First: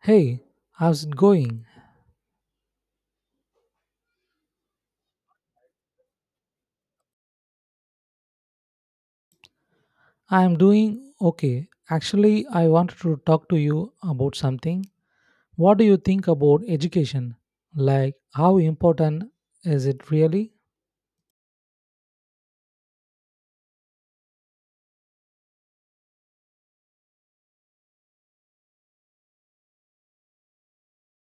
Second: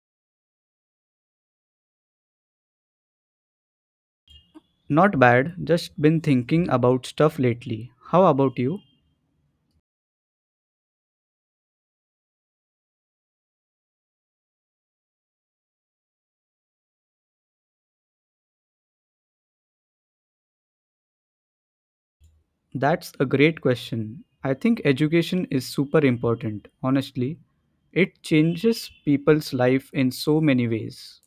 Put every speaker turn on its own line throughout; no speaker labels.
Hey, how's it going?
Not bad, just been thinking about stuff lately. How about you?
I'm doing okay. Actually, I wanted to talk to you about something. What do you think about education? Like, how important is it really?
That's a great question. I think education is super important, honestly. It changes people's life in so many ways.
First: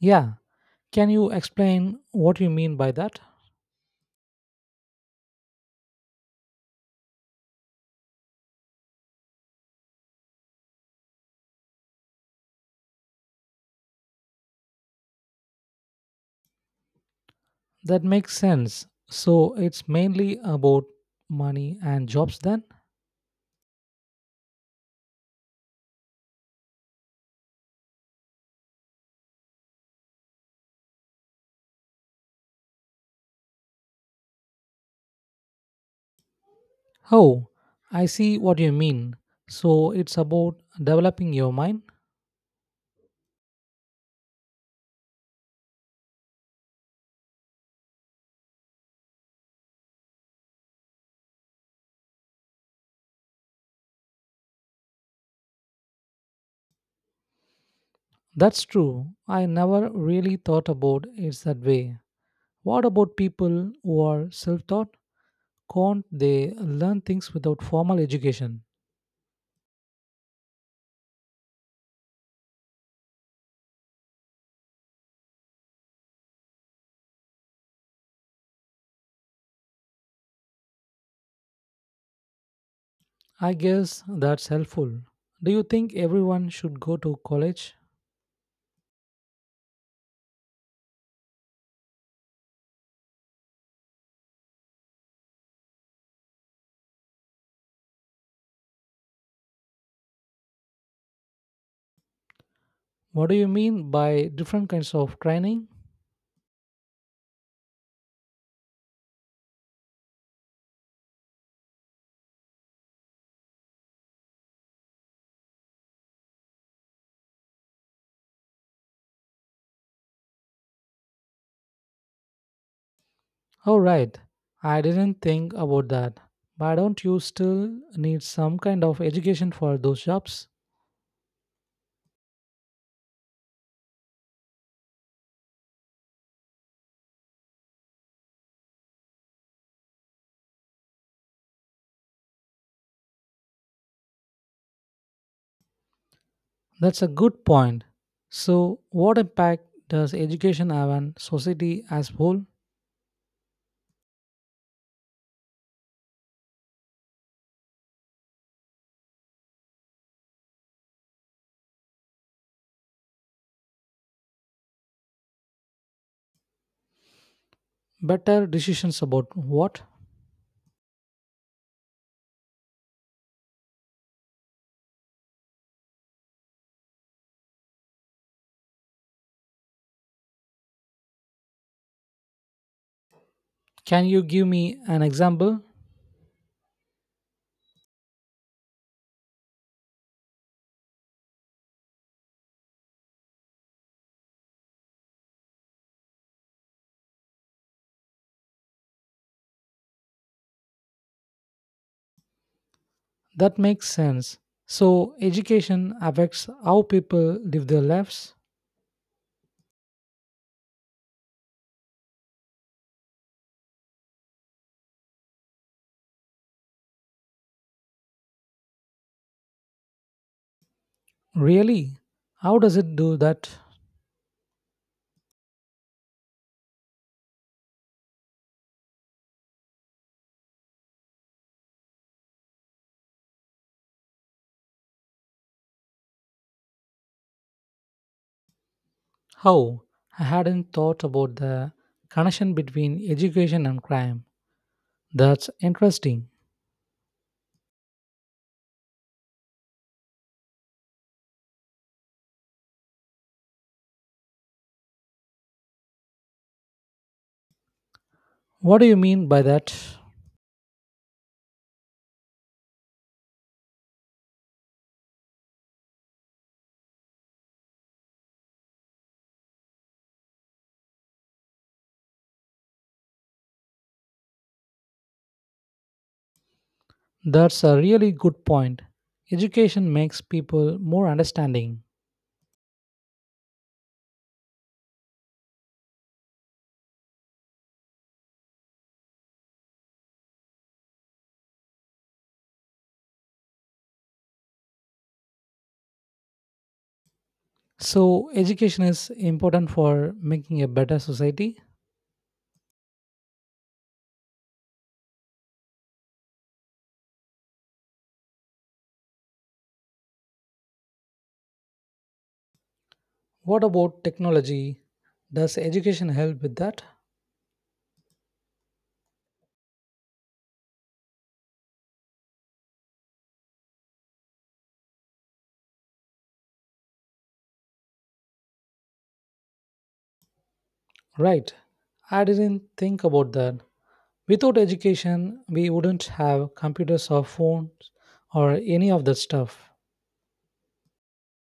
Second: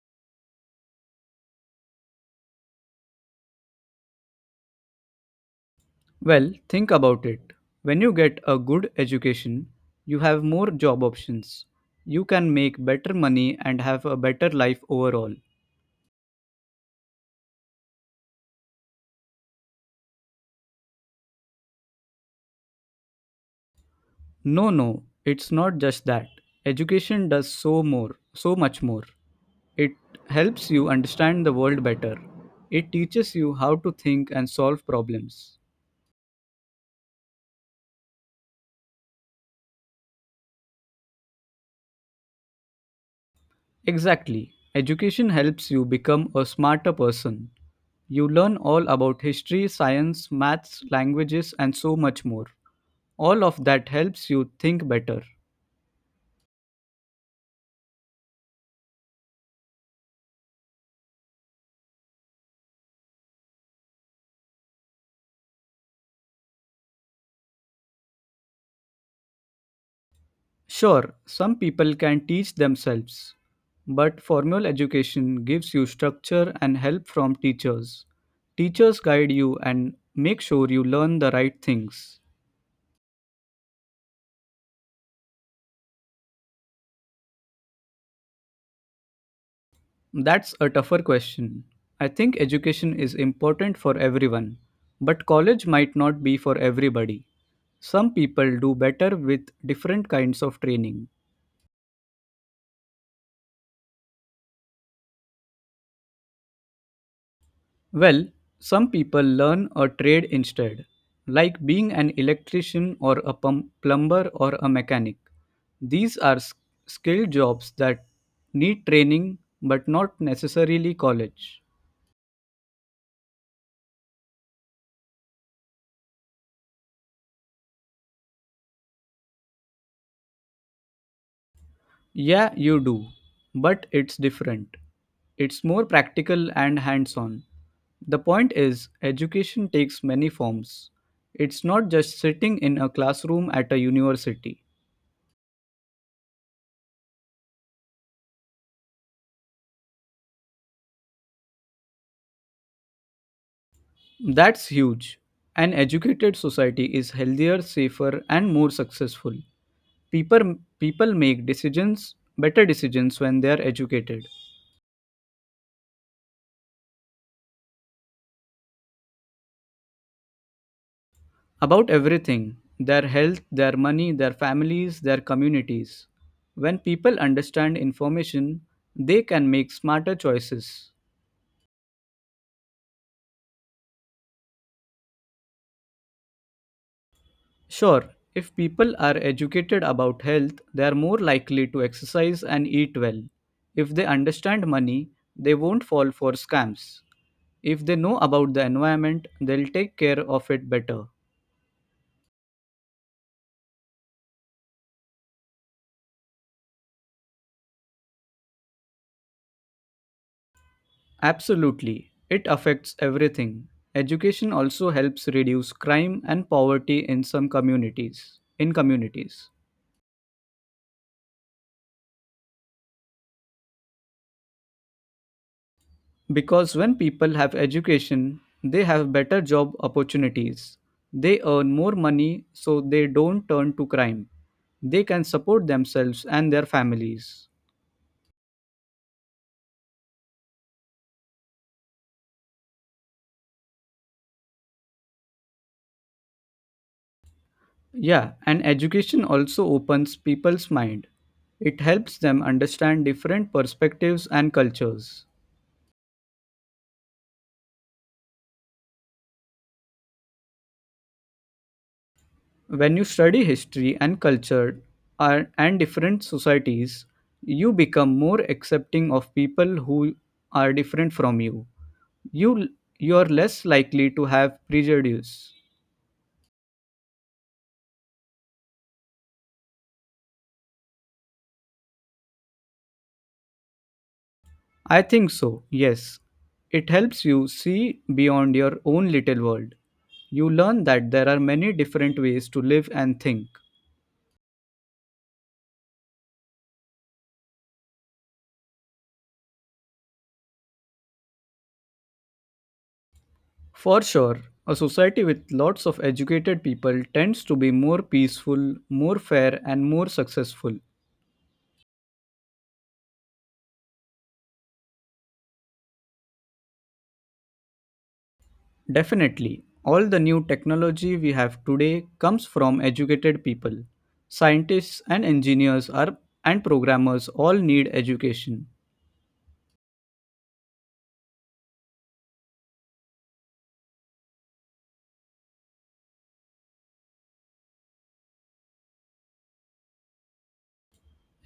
Yeah, can you explain what you mean by that?
Well, think about it. When you get a good education, you have more job options. You can make better money and have a better life overall.
That makes sense. So, it's mainly about money and jobs then?
No, no, it's not just that. Education does so much more. It helps you understand the world better. It teaches you how to think and solve problems.
Oh, I see what you mean. So, it's about developing your mind?
Exactly. Education helps you become a smarter person. You learn all about history, science, maths, languages, and so much more. All of that helps you think better.
That's true. I never really thought about it that way. What about people who are self taught? Can't they learn things without formal education?
Sure, some people can teach themselves, but formal education gives you structure and help from teachers. Teachers guide you and make sure you learn the right things.
I guess that's helpful. Do you think everyone should go to college?
That's a tougher question. I think education is important for everyone, but college might not be for everybody. Some people do better with different kinds of training.
What do you mean by different kinds of training?
Well, some people learn a trade instead, like being an electrician or a plumber or a mechanic. These are skilled jobs that need training but not necessarily college.
Oh, right. I didn't think about that. But don't you still need some kind of education for those jobs?
Yeah, you do, but it's different. It's more practical and hands on. The point is, education takes many forms. It's not just sitting in a classroom at a university.
That's a good point. So, what impact does education have on society as whole?
That's huge. An educated society is healthier, safer, and more successful. People make decisions, better decisions when they are educated
Better decisions about what?
about everything, their health, their money, their families, their communities. When people understand information, they can make smarter choices.
Can you give me an example?
Sure, if people are educated about health, they are more likely to exercise and eat well. If they understand money, they won't fall for scams. If they know about the environment, they'll take care of it better.
That makes sense. So, education affects how people live their lives?
Absolutely. It affects everything. Education also helps reduce crime and poverty in some communities. In communities.
Really? How does it do that?
Because when people have education, they have better job opportunities. They earn more money so they don't turn to crime. They can support themselves and their families.
How? I hadn't thought about the connection between education and crime. That's interesting.
Yeah, and education also opens people's mind. It helps them understand different perspectives and cultures.
What do you mean by that?
When you study history and culture and different societies, you become more accepting of people who are different from you. You you're less likely to have prejudice.
That's a really good point. Education makes people more understanding.
I think so. Yes. It helps you see beyond your own little world. You learn that there are many different ways to live and think.
So, education is important for making a better society?
For sure, a society with lots of educated people tends to be more peaceful, more fair, and more successful.
What about technology? Does education help with that?
Definitely, all the new technology we have today comes from educated people. Scientists and engineers are and programmers all need education.
Right. I didn't think about that. Without education, we wouldn't have computers or phones or any of that stuff.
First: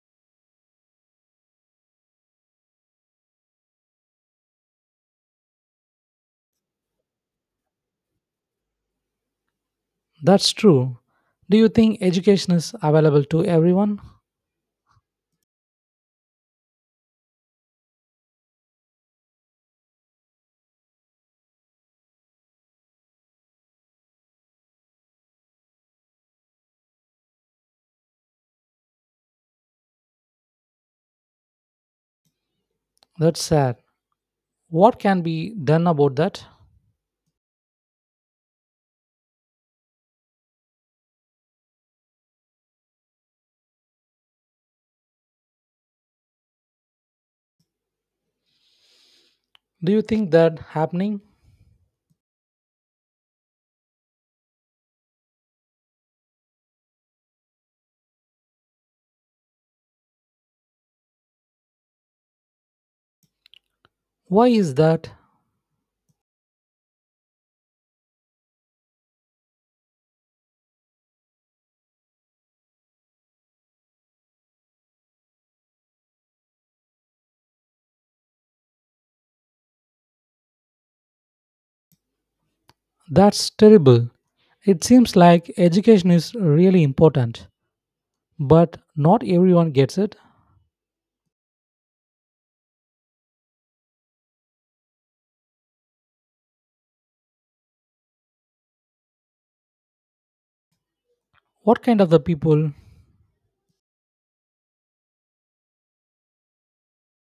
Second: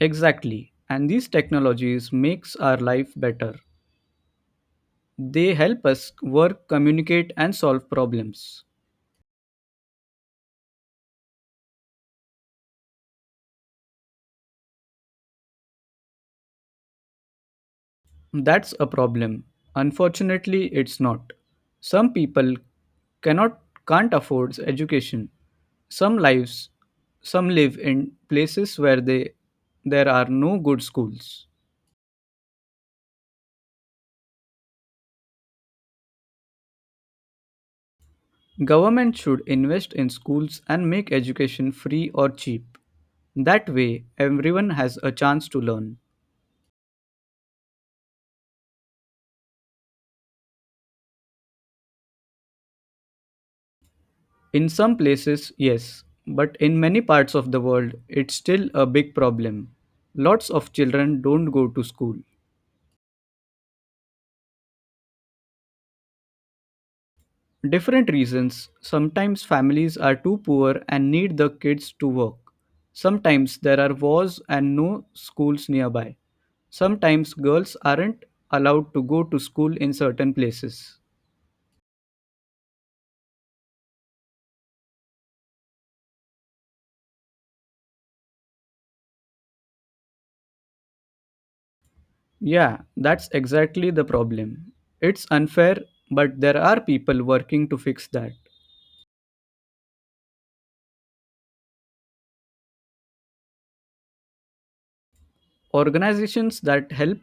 Exactly. And these technologies makes our life better. They help us work, communicate and solve problems.
That's true. Do you think education is available to everyone?
That's a problem. Unfortunately, it's not. Some people cannot can't afford education. Some lives some live in places where they there are no good schools.
That's sad. What can be done about that?
Government should invest in schools and make education free or cheap. That way everyone has a chance to learn.
Do you think that happening?
In some places, yes, but in many parts of the world it's still a big problem. Lots of children don't go to school.
Why is that?
Different reasons. Sometimes families are too poor and need the kids to work. Sometimes there are wars and no schools nearby. Sometimes girls aren't allowed to go to school in certain places.
That's terrible. It seems like education is really important, but not everyone gets it.
Yeah, that's exactly the problem. It's unfair, but there are people working to fix that.
What kind of the people?
Organizations that help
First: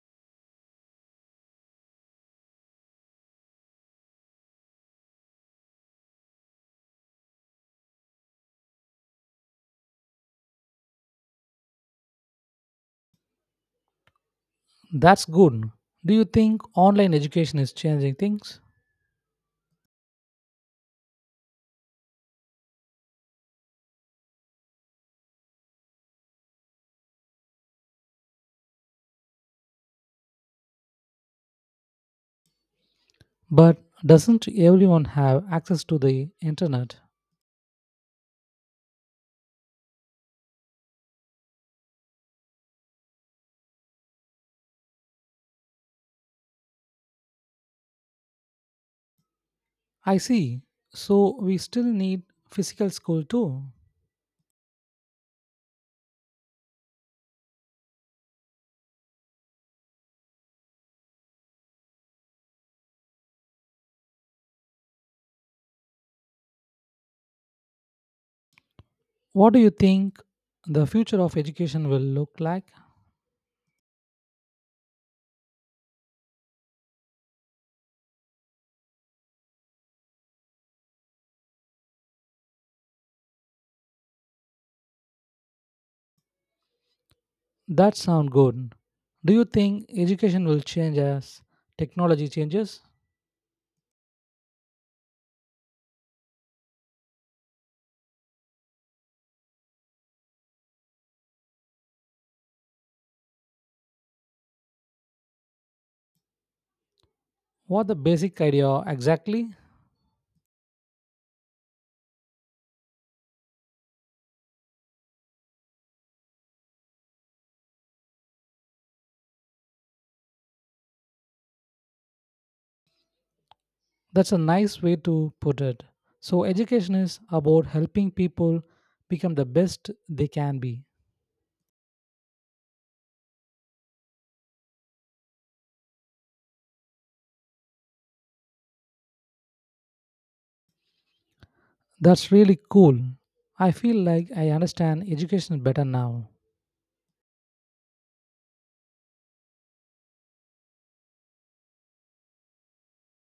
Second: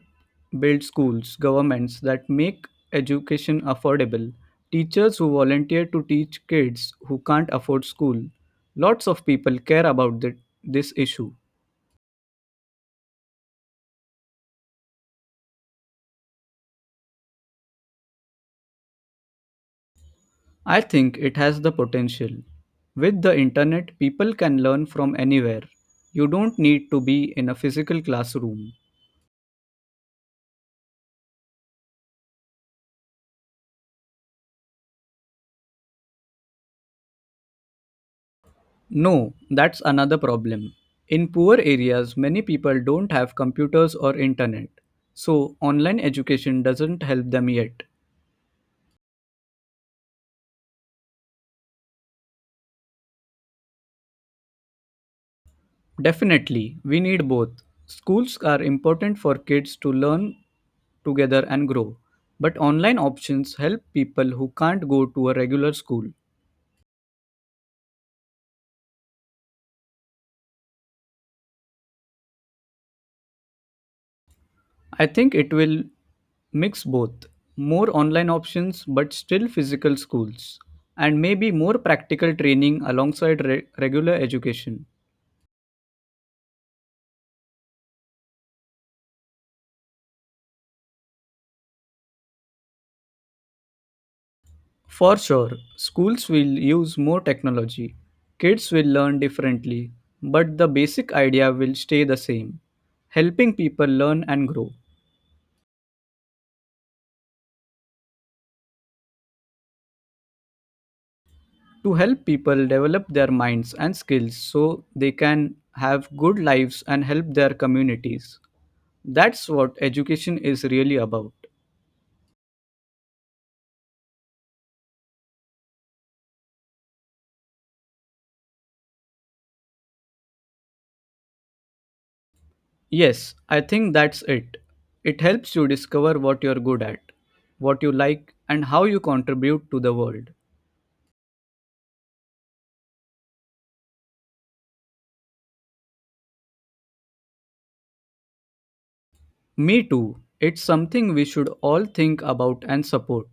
build schools, governments that make education affordable, teachers who volunteer to teach kids who can't afford school. Lots of people care about this issue.
That's good. Do you think online education is changing things?
I think it has the potential. With the internet, people can learn from anywhere. You don't need to be in a physical classroom.
But doesn't everyone have access to the internet?
No, that's another problem. In poor areas, many people don't have computers or internet, so online education doesn't help them yet.
I see. So we still need physical school too.
Definitely, we need both. Schools are important for kids to learn together and grow, but online options help people who can't go to a regular school.
What do you think the future of education will look like?
I think it will mix both, more online options but still physical schools, and maybe more practical training alongside regular education.
That sound good. Do you think education will change as technology changes?
For sure, schools will use more technology. Kids will learn differently, but the basic idea will stay the same, helping people learn and grow.
What the basic idea exactly?
To help people develop their minds and skills so they can have good lives and help their communities. That's what education is really about.
That's a nice way to put it. So, education is about helping people become the best they can be.
Yes, I think that's it. It helps you discover what you're good at, what you like, and how you contribute to the world.
That's really cool. I feel like I understand education better now.
Me too. It's something we should all think about and support.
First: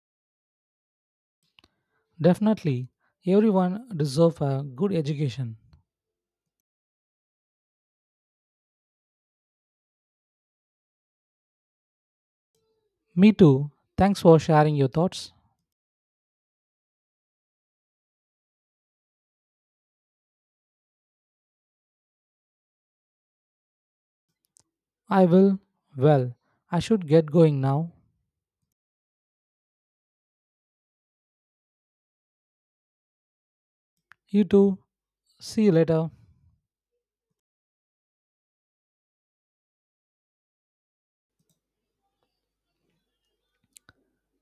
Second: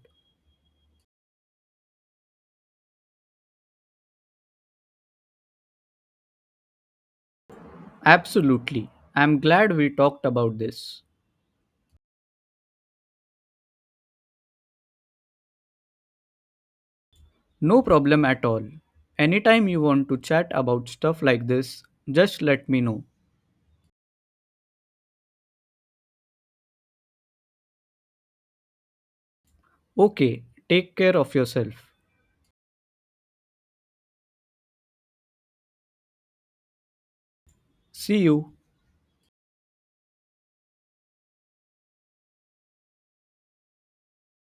Definitely, everyone deserves a good education.
Absolutely. I'm glad we talked about this.
Me too. Thanks for sharing your thoughts.
No problem at all. Anytime you want to chat about stuff like this, just let me know.
I will. Well, I should get going now.
Okay, take care of yourself.
You too. See you later.
See you.